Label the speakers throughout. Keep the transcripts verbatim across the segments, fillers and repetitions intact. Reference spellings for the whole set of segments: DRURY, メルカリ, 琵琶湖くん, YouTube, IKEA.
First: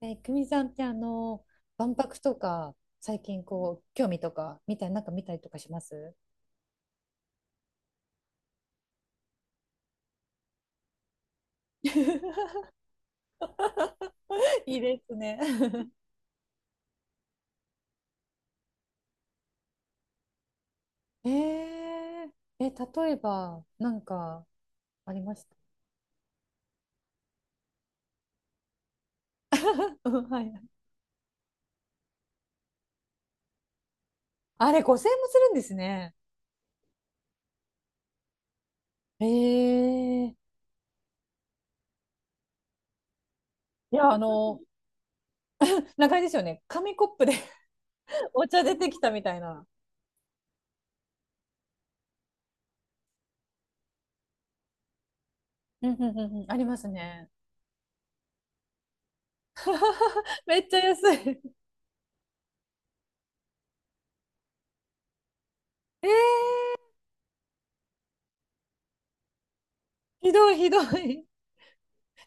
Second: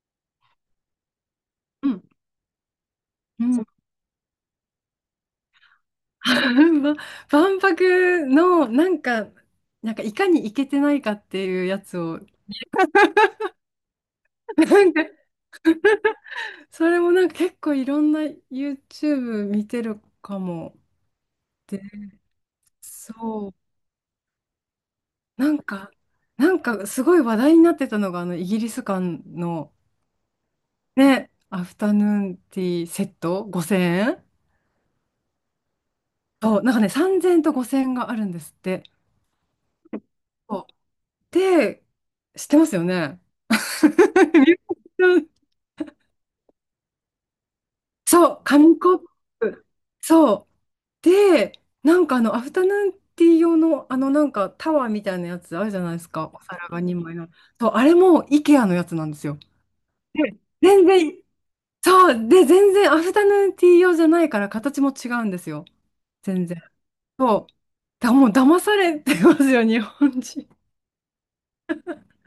Speaker 1: ね、久美さんってあの、
Speaker 2: う
Speaker 1: 万
Speaker 2: ん、
Speaker 1: 博とか、最近
Speaker 2: うん。
Speaker 1: こう、興味とか、みたい、なんか見たりとかします？
Speaker 2: ば万博のなんか、なんかいかにイけてないかっていうやつを、
Speaker 1: いい
Speaker 2: なん
Speaker 1: で
Speaker 2: か。
Speaker 1: すね。
Speaker 2: それもなんか結構いろんな YouTube 見てるかも。
Speaker 1: え
Speaker 2: で、
Speaker 1: ー、え、例え
Speaker 2: そう、
Speaker 1: ば、なんか、ありまし
Speaker 2: な
Speaker 1: た。
Speaker 2: んか、なんかすごい話題になってたのが、あのイギリス館の
Speaker 1: うん、はい。
Speaker 2: ね、アフタヌーンティーセットごせんえん。
Speaker 1: あれ、ごせんえんもするんですね。
Speaker 2: そう、なんかね、さんぜんえんとごせんえんがあるんですって。
Speaker 1: えー、い
Speaker 2: そうで、知ってますよね。
Speaker 1: や、あの、なんかあれですよね。紙コップで
Speaker 2: そう、
Speaker 1: お茶出
Speaker 2: 紙
Speaker 1: て
Speaker 2: コ
Speaker 1: き
Speaker 2: ッ
Speaker 1: たみたいな。
Speaker 2: プ。そう。で、なんかあの、アフタヌーンティー用の、あの、なんかタワーみたいなやつあるじゃ
Speaker 1: う
Speaker 2: な
Speaker 1: ん
Speaker 2: いです
Speaker 1: うんう
Speaker 2: か。
Speaker 1: ん
Speaker 2: お
Speaker 1: うん、あり
Speaker 2: 皿
Speaker 1: ま
Speaker 2: が
Speaker 1: す
Speaker 2: にまいの。
Speaker 1: ね。
Speaker 2: そう、あれも IKEA のやつなんですよ。で、
Speaker 1: めっちゃ
Speaker 2: 全
Speaker 1: 安
Speaker 2: 然、
Speaker 1: い。
Speaker 2: そう。で、全然アフタヌーンティー用じゃないから形も違うんですよ。
Speaker 1: え
Speaker 2: 全
Speaker 1: ー、
Speaker 2: 然。そう。だ、もう騙されてますよ、日本
Speaker 1: ひ
Speaker 2: 人。
Speaker 1: どい、ひどい。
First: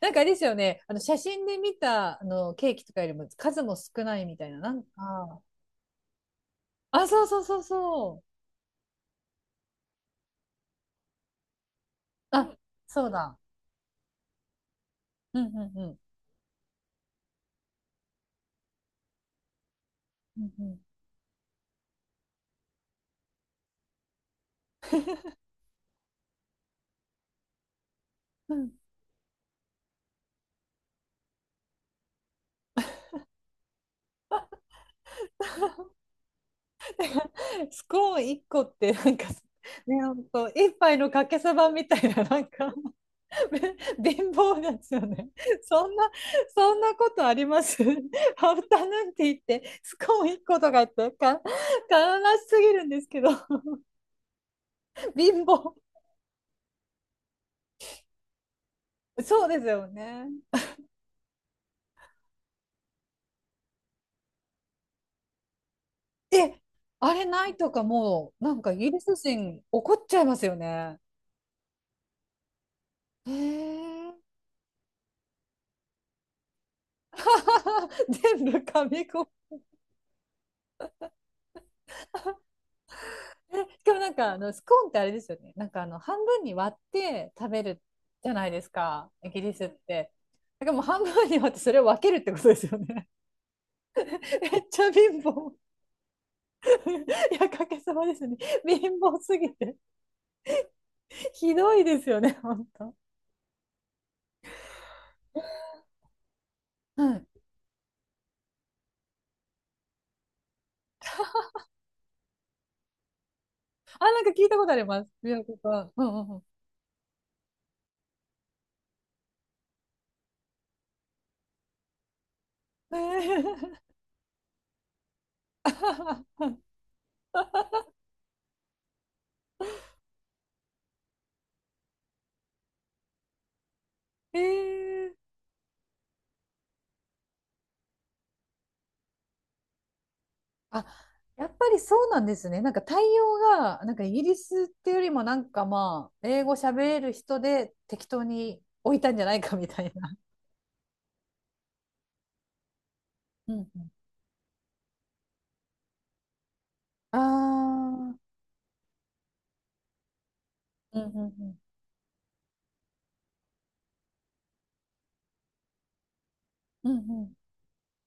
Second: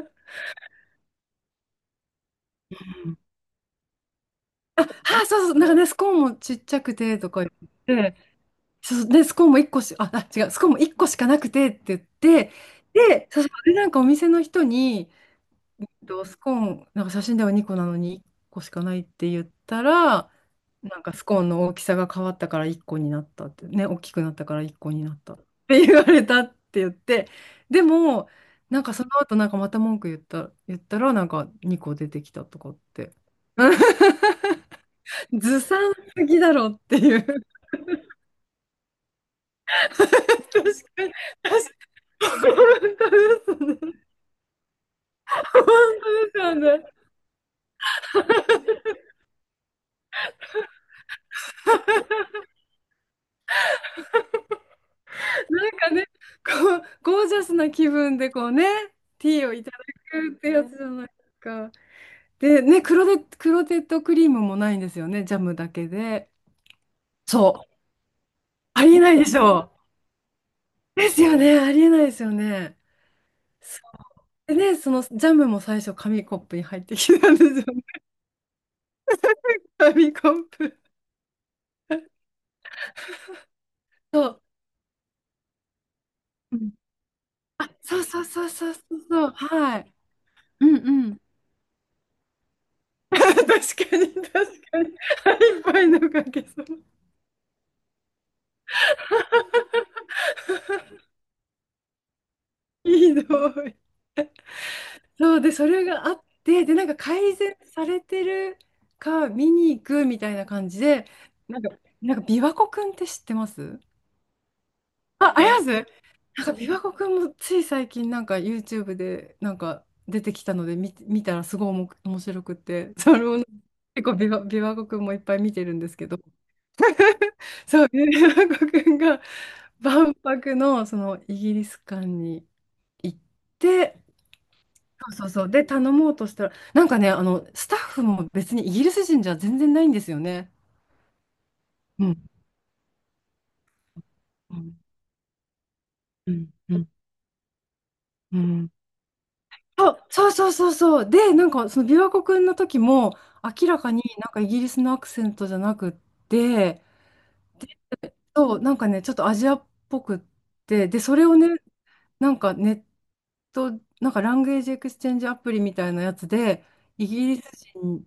Speaker 1: なんかあれですよね、あの写真で見たあのケーキとかよりも数も少ないみたいな、なん
Speaker 2: あ、そ
Speaker 1: か、
Speaker 2: うそう。なんかね、スコーンもちっちゃく
Speaker 1: あ、
Speaker 2: て
Speaker 1: そう
Speaker 2: と
Speaker 1: そ
Speaker 2: か
Speaker 1: う
Speaker 2: 言
Speaker 1: そうそ
Speaker 2: って。
Speaker 1: う、
Speaker 2: そう、で、スコーンもいっこし、あ、あ違う、スコーンもいっこしかなくてって言って、
Speaker 1: あ、そう
Speaker 2: で、
Speaker 1: だ、
Speaker 2: そうそうで、なんかお店の人に、
Speaker 1: うんうんうん、
Speaker 2: どスコーン、なんか写真ではにこなのにいっこしかないって言ったら、
Speaker 1: うんう
Speaker 2: なんかスコーンの大きさが変わったからいっこになったって、ね、大きくなったからいっこになったって言われたって言って、でも、
Speaker 1: ん、うん。
Speaker 2: なんかその後なんかまた文句言った、言ったら、なんかにこ出てきたとかって。ずさんすぎだろっていう。
Speaker 1: スコーンいっこって、なんか、ね、ほ
Speaker 2: 確かに、確本
Speaker 1: んと、
Speaker 2: 当
Speaker 1: 一
Speaker 2: で
Speaker 1: 杯のかけそばみたいな、なんか、
Speaker 2: すね。
Speaker 1: べ貧乏なんですよね。
Speaker 2: 本当
Speaker 1: そんな、
Speaker 2: ですよ
Speaker 1: そん
Speaker 2: ね。
Speaker 1: なことありますハ フタヌーンティーって、スコーンいっことかってか、悲しすぎるんですけど、貧
Speaker 2: なん
Speaker 1: 乏。
Speaker 2: かね、こう、ゴージャスな気分でこうね、ティ
Speaker 1: そう
Speaker 2: ーを
Speaker 1: で
Speaker 2: い
Speaker 1: す
Speaker 2: ただ
Speaker 1: よね。
Speaker 2: くってやつじゃないですか。で、ね、クロテ、クロテッドクリームもないんですよね、ジャムだけで。
Speaker 1: え、あれない
Speaker 2: そう、
Speaker 1: とかもう、なんかイ
Speaker 2: あ
Speaker 1: ギ
Speaker 2: り
Speaker 1: リ
Speaker 2: えな
Speaker 1: ス
Speaker 2: いでし
Speaker 1: 人
Speaker 2: ょ
Speaker 1: 怒っちゃいますよね。
Speaker 2: う。ですよね、ありえないですよね。
Speaker 1: へ
Speaker 2: そ
Speaker 1: え。
Speaker 2: うでね、そのジャムも最初、紙コップに入ってきたんですよね。
Speaker 1: 全部紙コップ。
Speaker 2: 紙コップ。
Speaker 1: えしかもなん
Speaker 2: そ
Speaker 1: かあ
Speaker 2: う。
Speaker 1: のスコーンってあれですよね。なんかあの半分に
Speaker 2: うん、
Speaker 1: 割って食べ
Speaker 2: あ、
Speaker 1: る
Speaker 2: そうそう
Speaker 1: じゃ
Speaker 2: そ
Speaker 1: な
Speaker 2: う
Speaker 1: いで
Speaker 2: そ
Speaker 1: す
Speaker 2: うそう
Speaker 1: か、
Speaker 2: そ
Speaker 1: イ
Speaker 2: う。
Speaker 1: ギリスっ
Speaker 2: はい。
Speaker 1: て。
Speaker 2: う
Speaker 1: だから
Speaker 2: ん
Speaker 1: もう半
Speaker 2: うん。
Speaker 1: 分に割ってそれを分けるってことですよね。
Speaker 2: 確かに、
Speaker 1: め
Speaker 2: 確
Speaker 1: っち
Speaker 2: か
Speaker 1: ゃ
Speaker 2: に。
Speaker 1: 貧
Speaker 2: 腹
Speaker 1: 乏。
Speaker 2: いっぱいのかけそう。
Speaker 1: いや、かけさまですね。貧乏すぎて。ひどいですよね、本
Speaker 2: い
Speaker 1: 当。
Speaker 2: いの、そう、で、それがあって、で、なんか
Speaker 1: はい。
Speaker 2: 改善されてるか見に行くみたいな感じで、なんか、なんか琵琶湖くんって知ってます？
Speaker 1: あ、なんか聞いたことあります。美
Speaker 2: あ、あ
Speaker 1: 容
Speaker 2: り
Speaker 1: と
Speaker 2: ます、な
Speaker 1: か。うんうん
Speaker 2: んか琵琶湖くんもつい最近なんか YouTube でなんか出てきたので見、見たらすごいおも面白くて、
Speaker 1: うん。
Speaker 2: それをね、
Speaker 1: え
Speaker 2: 結構琵琶、琵琶湖くんもいっぱい見てるんですけど、
Speaker 1: ー
Speaker 2: そう、琵琶湖くんが万博のそのイギリス館に行って、
Speaker 1: え
Speaker 2: そ
Speaker 1: え、
Speaker 2: うそうそう、で、頼もうとしたら、なんかね、あの、スタッフも別にイギリス人じゃ全然ないんですよね。
Speaker 1: あ、やっぱりそ
Speaker 2: う
Speaker 1: うな
Speaker 2: ん、
Speaker 1: んですね。なんか対応が、なんかイギリ
Speaker 2: う
Speaker 1: スっ
Speaker 2: ん、
Speaker 1: ていうよりもなんか、まあ、
Speaker 2: う
Speaker 1: 英
Speaker 2: ん、
Speaker 1: 語喋
Speaker 2: うん、
Speaker 1: れる人で適当
Speaker 2: う
Speaker 1: に
Speaker 2: ん。
Speaker 1: 置いたんじゃないかみたいな。
Speaker 2: そうそうそうそうそう。で、なんかその琵琶湖くんの時も
Speaker 1: うんう
Speaker 2: 明ら
Speaker 1: ん。
Speaker 2: かになんかイギリスのアクセントじゃなくって、
Speaker 1: ああ、うん
Speaker 2: そう、なんかね、ちょっとアジアっぽくって、
Speaker 1: う
Speaker 2: で、
Speaker 1: ん
Speaker 2: そ
Speaker 1: う
Speaker 2: れをね、
Speaker 1: ん。
Speaker 2: なんかネット、なんかランゲージエクスチェンジアプリみたいなやつで、
Speaker 1: うん
Speaker 2: イギ
Speaker 1: うん。
Speaker 2: リス人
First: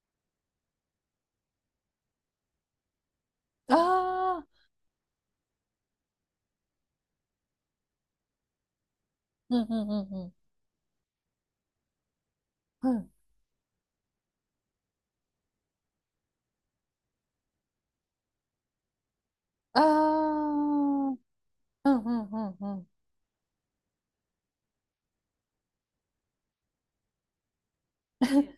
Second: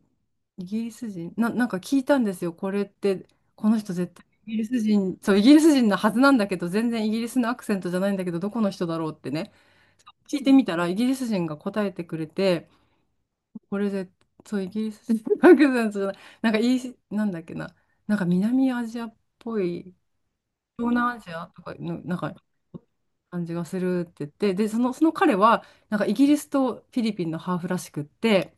Speaker 2: イギリス人な、なんか聞いたんですよ。これって、こ
Speaker 1: あ
Speaker 2: の人絶対
Speaker 1: あ、
Speaker 2: イギリス人、そう、イギリス人のはずなんだけど、全然イギリスのアクセントじゃないんだけど、どこの人だろうってね、
Speaker 1: うんうんうん
Speaker 2: 聞いてみたら、イギリス人が答えてくれて、
Speaker 1: うん。うん。
Speaker 2: これで、そう、イギリス人のアクセントじゃない、なんかイース、なんだっけな、なんか南アジアっぽ
Speaker 1: あ
Speaker 2: い、
Speaker 1: あ、
Speaker 2: 東
Speaker 1: うん
Speaker 2: 南アジアとか
Speaker 1: う
Speaker 2: の、なん
Speaker 1: ん
Speaker 2: か、
Speaker 1: うんうん。
Speaker 2: 感じがするって言って、で、その、その彼は、なんかイギリスとフィリピンのハーフらしくって、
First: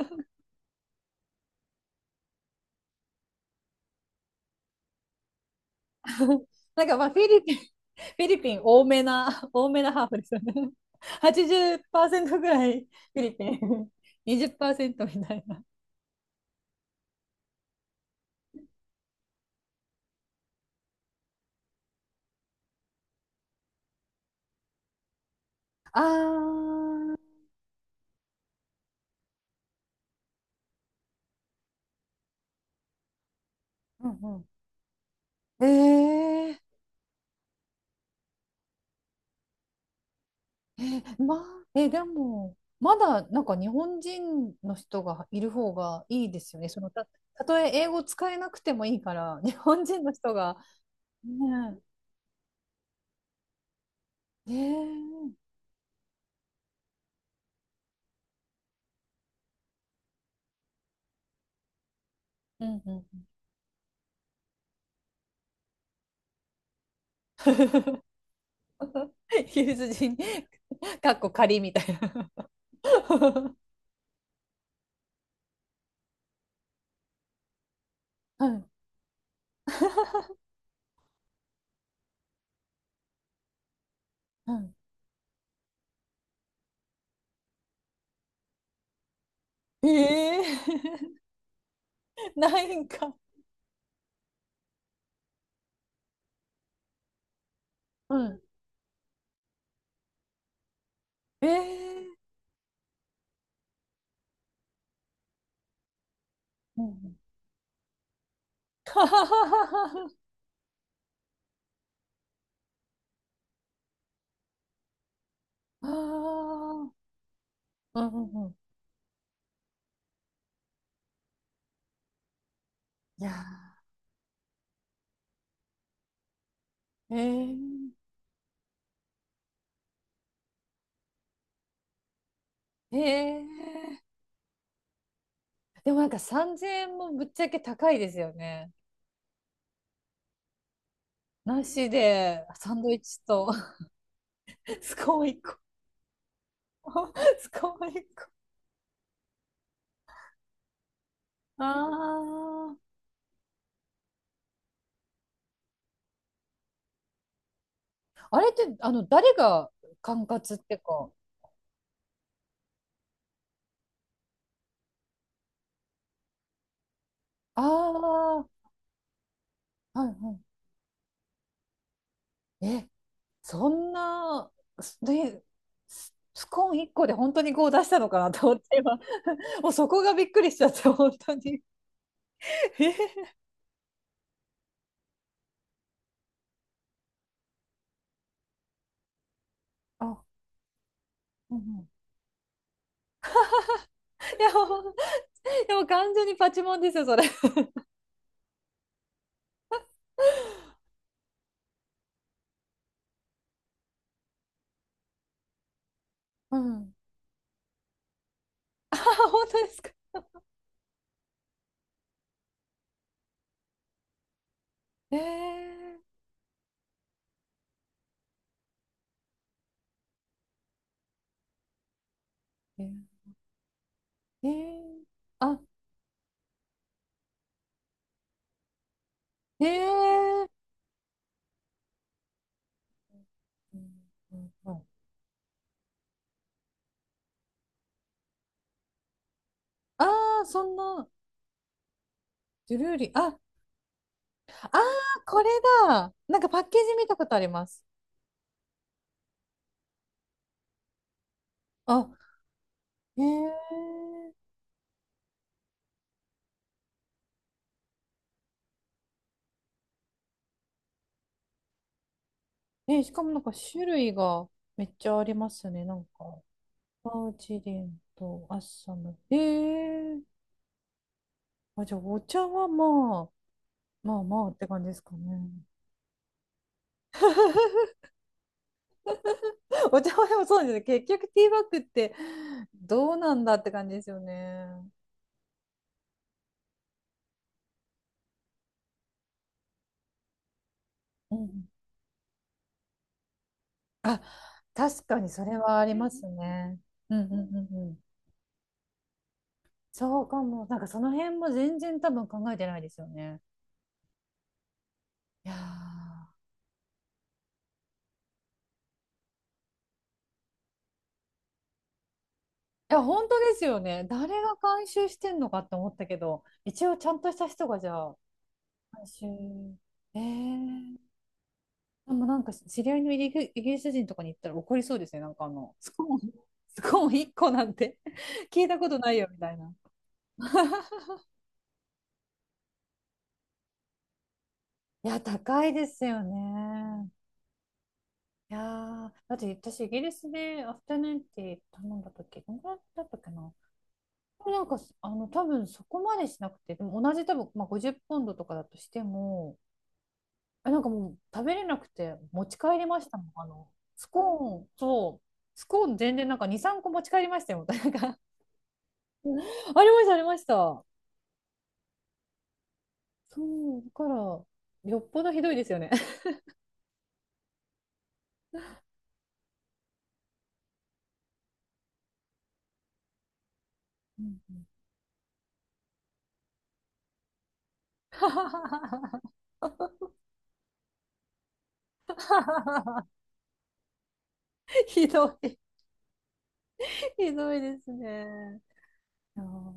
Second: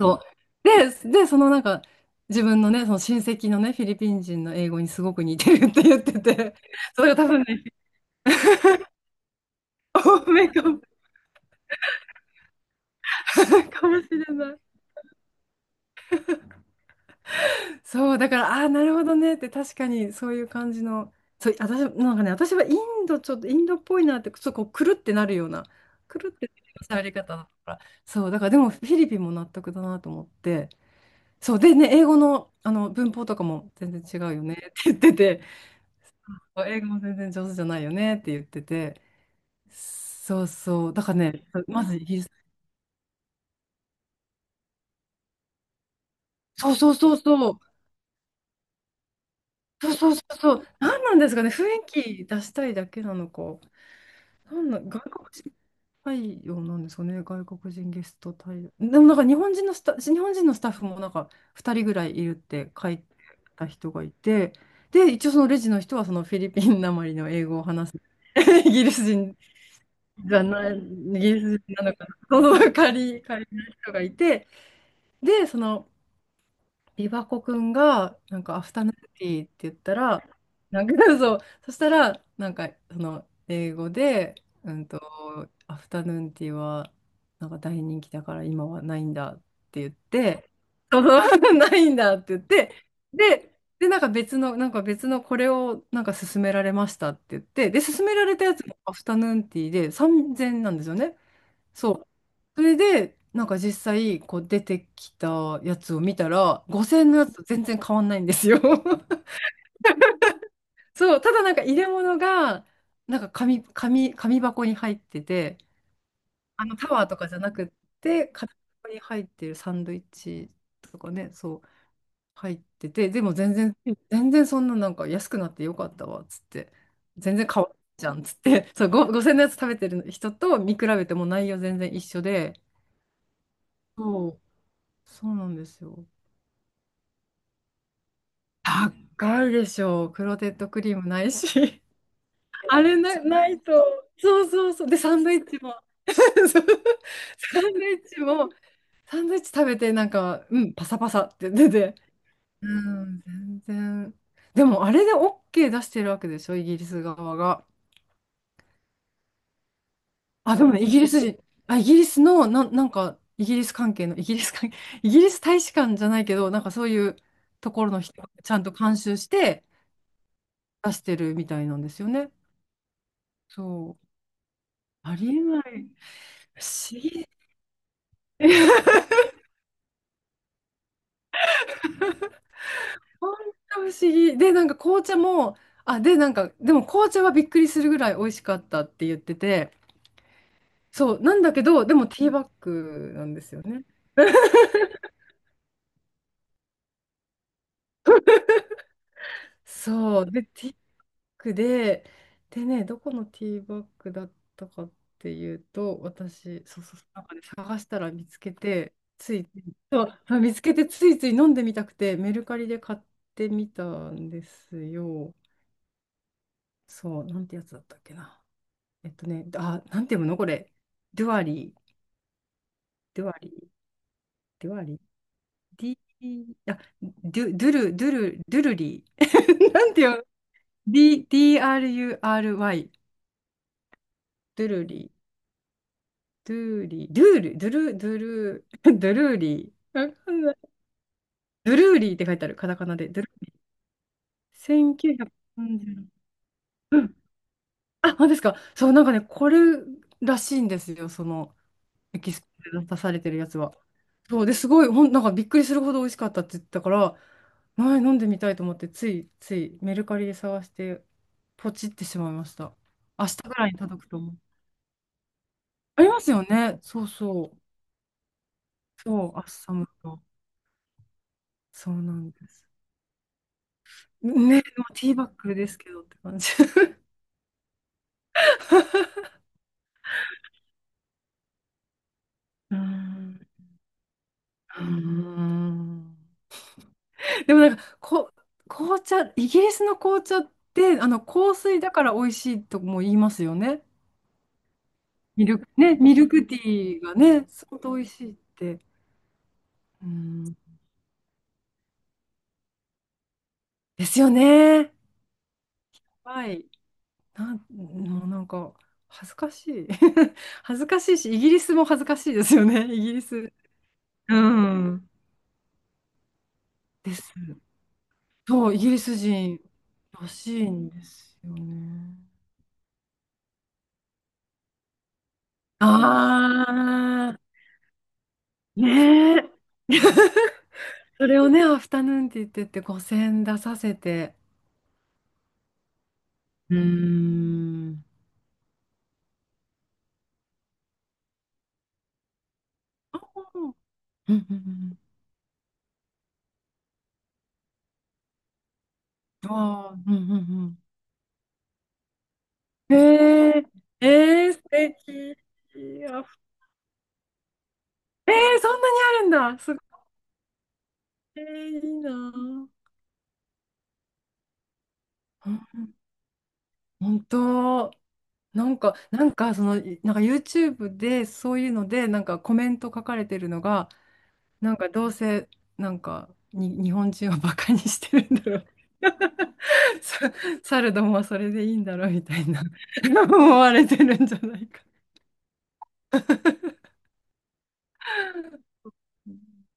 Speaker 2: そう。で、で、そのなんか、自分のね、その親戚のね、フィリピン人の英語にすごく似てるって言って て、
Speaker 1: なんか
Speaker 2: そ
Speaker 1: まあ、
Speaker 2: れが
Speaker 1: フ
Speaker 2: 多
Speaker 1: ィ
Speaker 2: 分
Speaker 1: リピン、フ
Speaker 2: ね、
Speaker 1: ィリピン多めな、多めなハーフで
Speaker 2: 多
Speaker 1: すよ
Speaker 2: めか
Speaker 1: ね。
Speaker 2: も、
Speaker 1: はちじゅっパーセントぐらいフィリピ
Speaker 2: か
Speaker 1: ン、
Speaker 2: もしれない。
Speaker 1: にじっパーセントみたいな。
Speaker 2: そう、だから、ああ、なるほどねって、確かにそういう感じの、そう、私、なんかね、私はインド、ちょっとインドっぽいなって、ちょっとこう、くるってなるような、
Speaker 1: あ
Speaker 2: くるってなる喋り
Speaker 1: ー、
Speaker 2: 方だから、そう、だからでも、フィリピンも納得だなと思って、そう、でね、英語の、あの文法とかも全然
Speaker 1: う
Speaker 2: 違
Speaker 1: ん
Speaker 2: うよ
Speaker 1: う
Speaker 2: ねって言ってて、
Speaker 1: ん。えー、
Speaker 2: 英語も全然上手じゃないよねって言ってて。そうそう。だ
Speaker 1: え
Speaker 2: から
Speaker 1: まあ、
Speaker 2: ね、ま
Speaker 1: え
Speaker 2: ずイ
Speaker 1: で
Speaker 2: ギリス。
Speaker 1: も、まだなんか日本人の人がいる方がいいですよね。
Speaker 2: そう
Speaker 1: その
Speaker 2: そう
Speaker 1: た、
Speaker 2: そう
Speaker 1: た
Speaker 2: そ
Speaker 1: と
Speaker 2: う。
Speaker 1: え英語使えなくてもいいから、日本
Speaker 2: そう
Speaker 1: 人
Speaker 2: そ
Speaker 1: の
Speaker 2: うそ
Speaker 1: 人
Speaker 2: うそ
Speaker 1: が、
Speaker 2: う。何なんですかね。雰
Speaker 1: ね
Speaker 2: 囲気出したいだけなのか。
Speaker 1: え、え
Speaker 2: なんなん外国
Speaker 1: ー、
Speaker 2: 人対応なんですかね。外国人ゲスト対応。でもなんか日本人のスタ、日本人のスタッフもなんかふたりぐらいいるっ
Speaker 1: う
Speaker 2: て
Speaker 1: ん
Speaker 2: 書
Speaker 1: う
Speaker 2: いて
Speaker 1: ん。
Speaker 2: た人がいて、で、一応そのレジの人はそのフィリピンなまりの英語を話す。イギリス 人
Speaker 1: ユーズ人、
Speaker 2: じゃない、イ
Speaker 1: かっこ
Speaker 2: ギリス
Speaker 1: 仮みた
Speaker 2: 人
Speaker 1: い
Speaker 2: なのかな、そ
Speaker 1: な。
Speaker 2: の仮、仮の人がいて、で、その、琵琶湖くんが、なん
Speaker 1: う
Speaker 2: か、ア
Speaker 1: ん。
Speaker 2: フタヌーンティーって言ったら、なんか。 そう、そしたら、なんか、その、英語で、
Speaker 1: う
Speaker 2: う
Speaker 1: ん、
Speaker 2: んと、アフタヌーンティーは、なんか大人気だから今はないんだって言って、そう。
Speaker 1: ええ
Speaker 2: ないんだって言
Speaker 1: ー
Speaker 2: っ
Speaker 1: な
Speaker 2: て、
Speaker 1: いんか。
Speaker 2: で、で、なんか別の、なんか別のこれをなんか勧められましたって言って、で、勧め
Speaker 1: う
Speaker 2: られ
Speaker 1: ん、
Speaker 2: たやつもアフタヌーンティーでさんぜんなんですよね。
Speaker 1: ええ
Speaker 2: そう。
Speaker 1: ー、
Speaker 2: それで、なんか実際、こう出てきたやつを見たら、
Speaker 1: うんう
Speaker 2: ごせんえんの
Speaker 1: ん、
Speaker 2: やつと全然変わんないんですよ。
Speaker 1: はははは。
Speaker 2: そう、ただなんか入れ物が、なんか紙、紙、紙箱に入ってて、あのタワー とかじゃなくっ
Speaker 1: ああ、うん
Speaker 2: て、
Speaker 1: うんう
Speaker 2: 紙
Speaker 1: ん、
Speaker 2: 箱に入ってるサンドイッチとかね、そう、入ってて、で
Speaker 1: いや
Speaker 2: も全然、全然そんななんか安くなってよかったわ、つって、全然変わん
Speaker 1: ー、
Speaker 2: じゃん、つって、そう、ごごせんのやつ食べてる人と見比べても内容全然一緒で、
Speaker 1: ええええ、
Speaker 2: そうそうなんです
Speaker 1: でも
Speaker 2: よ。
Speaker 1: なんかさんぜんえんもぶっちゃけ高いですよね。
Speaker 2: 高いでしょう。クロテッドクリームない
Speaker 1: な
Speaker 2: し。
Speaker 1: しで、サ
Speaker 2: あ
Speaker 1: ンドイ
Speaker 2: れ
Speaker 1: ッチ
Speaker 2: な、な
Speaker 1: と
Speaker 2: いと。そうそう そう。
Speaker 1: ス
Speaker 2: で、サ
Speaker 1: コー
Speaker 2: ン
Speaker 1: ン
Speaker 2: ドイ
Speaker 1: 1
Speaker 2: ッ
Speaker 1: 個。
Speaker 2: チも。そう
Speaker 1: ス
Speaker 2: サン
Speaker 1: コ
Speaker 2: ド
Speaker 1: ーン
Speaker 2: イ
Speaker 1: 1
Speaker 2: ッチ
Speaker 1: 個。
Speaker 2: も、サンドイッチ食べて、なんか、うん、パサパサって
Speaker 1: あ
Speaker 2: 出て。う
Speaker 1: あ。
Speaker 2: ん、全然。でも、あれで OK 出してるわけでしょ、イギリス側が。
Speaker 1: あれって、あの、誰が管轄
Speaker 2: あ、
Speaker 1: っ
Speaker 2: でも
Speaker 1: て
Speaker 2: ね、イギリ
Speaker 1: か。
Speaker 2: ス人、あ、イギリスの、ななんか、イギリス関係の、イギリス関係、イギリス大使館じゃないけど、なんかそういう
Speaker 1: あ
Speaker 2: ところの人が
Speaker 1: あ、は
Speaker 2: ちゃんと監修して、
Speaker 1: いは
Speaker 2: 出してるみたいなんですよね。
Speaker 1: い。そん
Speaker 2: そう。
Speaker 1: な、
Speaker 2: ありえ
Speaker 1: ね、
Speaker 2: ない。
Speaker 1: ス
Speaker 2: 不
Speaker 1: コーン1
Speaker 2: 思
Speaker 1: 個で
Speaker 2: 議。
Speaker 1: 本当にこう出したのかなと思って、今、もうそこがびっくりしちゃって、本当に。え
Speaker 2: 本当不思議。で、なんか紅茶も、あ、で、なんか、でも紅茶はびっくりするぐらい美味しかったって言ってて、
Speaker 1: あ、
Speaker 2: そう、なんだ
Speaker 1: うんう
Speaker 2: けど、
Speaker 1: ん。
Speaker 2: でもティーバッグなんですよね。
Speaker 1: いや、ほんでも完全にパチモンですよ、それ。
Speaker 2: そう。で、ティクで、でね、どこのティーバッグだったかっていうと、
Speaker 1: う
Speaker 2: 私、そう
Speaker 1: ん。
Speaker 2: そう、なんかね、探したら見つけて、
Speaker 1: あ、
Speaker 2: つ
Speaker 1: 本
Speaker 2: い、
Speaker 1: 当ですか。
Speaker 2: そうそう見つけてついつい飲んでみたくて、メルカリで買ってみたんです
Speaker 1: え
Speaker 2: よ。
Speaker 1: え
Speaker 2: そう、なんてやつだったっけな。えっとね、あ、なんて読むのこれ。ドゥアリー、
Speaker 1: え
Speaker 2: ドゥアリー、
Speaker 1: え、
Speaker 2: ドゥアリー、
Speaker 1: あ、
Speaker 2: D、あ、ドゥ、ドゥル、ドゥル、ドゥルリー。なんて読む
Speaker 1: ええ、
Speaker 2: D、ディーアールユーアールワイ、
Speaker 1: うんうん
Speaker 2: ドゥ
Speaker 1: うん。
Speaker 2: ルリー。ドゥーリー、ドゥール、ドゥル、ドゥル、ドゥルーリー。わか
Speaker 1: あ
Speaker 2: ん
Speaker 1: ー、
Speaker 2: ない。
Speaker 1: そんな、
Speaker 2: ドゥルーリーって書いてある、カ
Speaker 1: ジ
Speaker 2: タ
Speaker 1: ュル
Speaker 2: カ
Speaker 1: ー
Speaker 2: ナ
Speaker 1: リ
Speaker 2: で。
Speaker 1: ー、
Speaker 2: ドゥルー
Speaker 1: あ、
Speaker 2: リー。
Speaker 1: ああ、これ
Speaker 2: せんきゅうひゃくさんじゅう。
Speaker 1: だ。なんかパッケージ
Speaker 2: う
Speaker 1: 見た
Speaker 2: ん。
Speaker 1: ことあります。
Speaker 2: あ、本当ですか。そう、なんかね、これらしいんですよ、その、
Speaker 1: あ、
Speaker 2: エキスポで出され
Speaker 1: え
Speaker 2: てるやつは。
Speaker 1: え、
Speaker 2: そう、で、すごい、ほん、なんかびっくりするほど美味しかったって言ったから、前飲んでみたいと思って、つい、つい、メルカリで探して、ポチってしまいました。
Speaker 1: ね、しか
Speaker 2: 明
Speaker 1: も
Speaker 2: 日
Speaker 1: なんか
Speaker 2: ぐらいに
Speaker 1: 種
Speaker 2: 届く
Speaker 1: 類
Speaker 2: と思う。
Speaker 1: がめっちゃありますね。な
Speaker 2: あ
Speaker 1: ん
Speaker 2: ります
Speaker 1: か、
Speaker 2: よね。そう
Speaker 1: パウ
Speaker 2: そう。
Speaker 1: チデンとアッサム。
Speaker 2: そう、
Speaker 1: え
Speaker 2: アッサムと。
Speaker 1: ー、あ、
Speaker 2: そ
Speaker 1: じゃあ
Speaker 2: うな
Speaker 1: お
Speaker 2: ん
Speaker 1: 茶
Speaker 2: で
Speaker 1: は
Speaker 2: す。
Speaker 1: まあ、まあまあっ
Speaker 2: ね、
Speaker 1: て感
Speaker 2: も
Speaker 1: じで
Speaker 2: う
Speaker 1: す
Speaker 2: ティ
Speaker 1: か
Speaker 2: ーバッ
Speaker 1: ね。
Speaker 2: グですけどって感じ。
Speaker 1: お茶はでもそうですね。結局ティーバッグって
Speaker 2: うー
Speaker 1: どうなん
Speaker 2: ん。
Speaker 1: だって感じですよね。
Speaker 2: うーん、でもなんかこ、紅茶、イギリスの紅茶ってあの
Speaker 1: う
Speaker 2: 香
Speaker 1: ん。
Speaker 2: 水だから美味しいとも言いますよね。
Speaker 1: あ、確かにそ
Speaker 2: ミ
Speaker 1: れ
Speaker 2: ルク、
Speaker 1: はあり
Speaker 2: ね、
Speaker 1: ま
Speaker 2: ミ
Speaker 1: す
Speaker 2: ルクテ
Speaker 1: ね。
Speaker 2: ィー
Speaker 1: う
Speaker 2: が
Speaker 1: んう
Speaker 2: ね、
Speaker 1: んうん
Speaker 2: 相
Speaker 1: う
Speaker 2: 当美
Speaker 1: ん。
Speaker 2: 味しいって。う
Speaker 1: そうか
Speaker 2: ん、
Speaker 1: も。なんかその辺も全然多分考えてないですよね。
Speaker 2: ですよね。
Speaker 1: いやー。
Speaker 2: はい。なん、もうなんか恥ずかしい。恥ずかしいし、イギリスも恥ずかしいですよね、
Speaker 1: いや、
Speaker 2: イギリ
Speaker 1: 本当
Speaker 2: ス。
Speaker 1: ですよね。
Speaker 2: う
Speaker 1: 誰が監修
Speaker 2: ん。
Speaker 1: してんのかって思ったけど、一応ちゃ
Speaker 2: で
Speaker 1: んと
Speaker 2: す。
Speaker 1: した人がじゃあ、
Speaker 2: そう、イギリ
Speaker 1: 監
Speaker 2: ス
Speaker 1: 修。
Speaker 2: 人
Speaker 1: え
Speaker 2: らしいん
Speaker 1: ー、
Speaker 2: ですよ
Speaker 1: で
Speaker 2: ね。
Speaker 1: もなんか知り合いのイギリイギリス人とかに行ったら怒りそうですね。なんかあの、スコーン、スコーン1
Speaker 2: あ
Speaker 1: 個なんて 聞いた
Speaker 2: ー、
Speaker 1: ことないよ
Speaker 2: ね
Speaker 1: み
Speaker 2: え。
Speaker 1: たいな。
Speaker 2: それをね、アフタヌーンって言ってってごせん出させて。
Speaker 1: いや、高いですよ
Speaker 2: う
Speaker 1: ね。
Speaker 2: ーん。
Speaker 1: いやー、だって私イギリスでアフタヌーンティー頼んだ時、どんぐらいだったっけ
Speaker 2: あ
Speaker 1: な。
Speaker 2: うん
Speaker 1: でも
Speaker 2: う
Speaker 1: なんか、
Speaker 2: ん
Speaker 1: あの、多分そこまでしなくて、でも同じ多分、まあ、ごじゅうポンドとかだとして
Speaker 2: うん
Speaker 1: も、
Speaker 2: あーうんう
Speaker 1: え、なん
Speaker 2: ん
Speaker 1: かもう食べれなくて持ち帰り
Speaker 2: うん
Speaker 1: ましたもん。あ
Speaker 2: えー、
Speaker 1: の、ス
Speaker 2: えー、
Speaker 1: コー
Speaker 2: 素
Speaker 1: ン、そう、
Speaker 2: 敵。
Speaker 1: スコーン
Speaker 2: い
Speaker 1: 全
Speaker 2: や、
Speaker 1: 然なんかに、さんこ持ち帰りましたよ。なんか
Speaker 2: えー、そんなにあ
Speaker 1: あ
Speaker 2: る
Speaker 1: りま
Speaker 2: んだ。すごい、
Speaker 1: した、ありました。
Speaker 2: えーいいなぁ。
Speaker 1: そう、だから、よっぽどひどいですよね。
Speaker 2: 本当、なんか、なんか、その、いなんか YouTube でそういうので、なんかコメント書かれてるのが、
Speaker 1: うんうん
Speaker 2: なんかどうせなんかに日本人をバカにしてるんだろう。 さ猿どもはそれでいいんだろうみたいな。 思われてるんじゃないか。
Speaker 1: ひどい、ひどいですね。いやー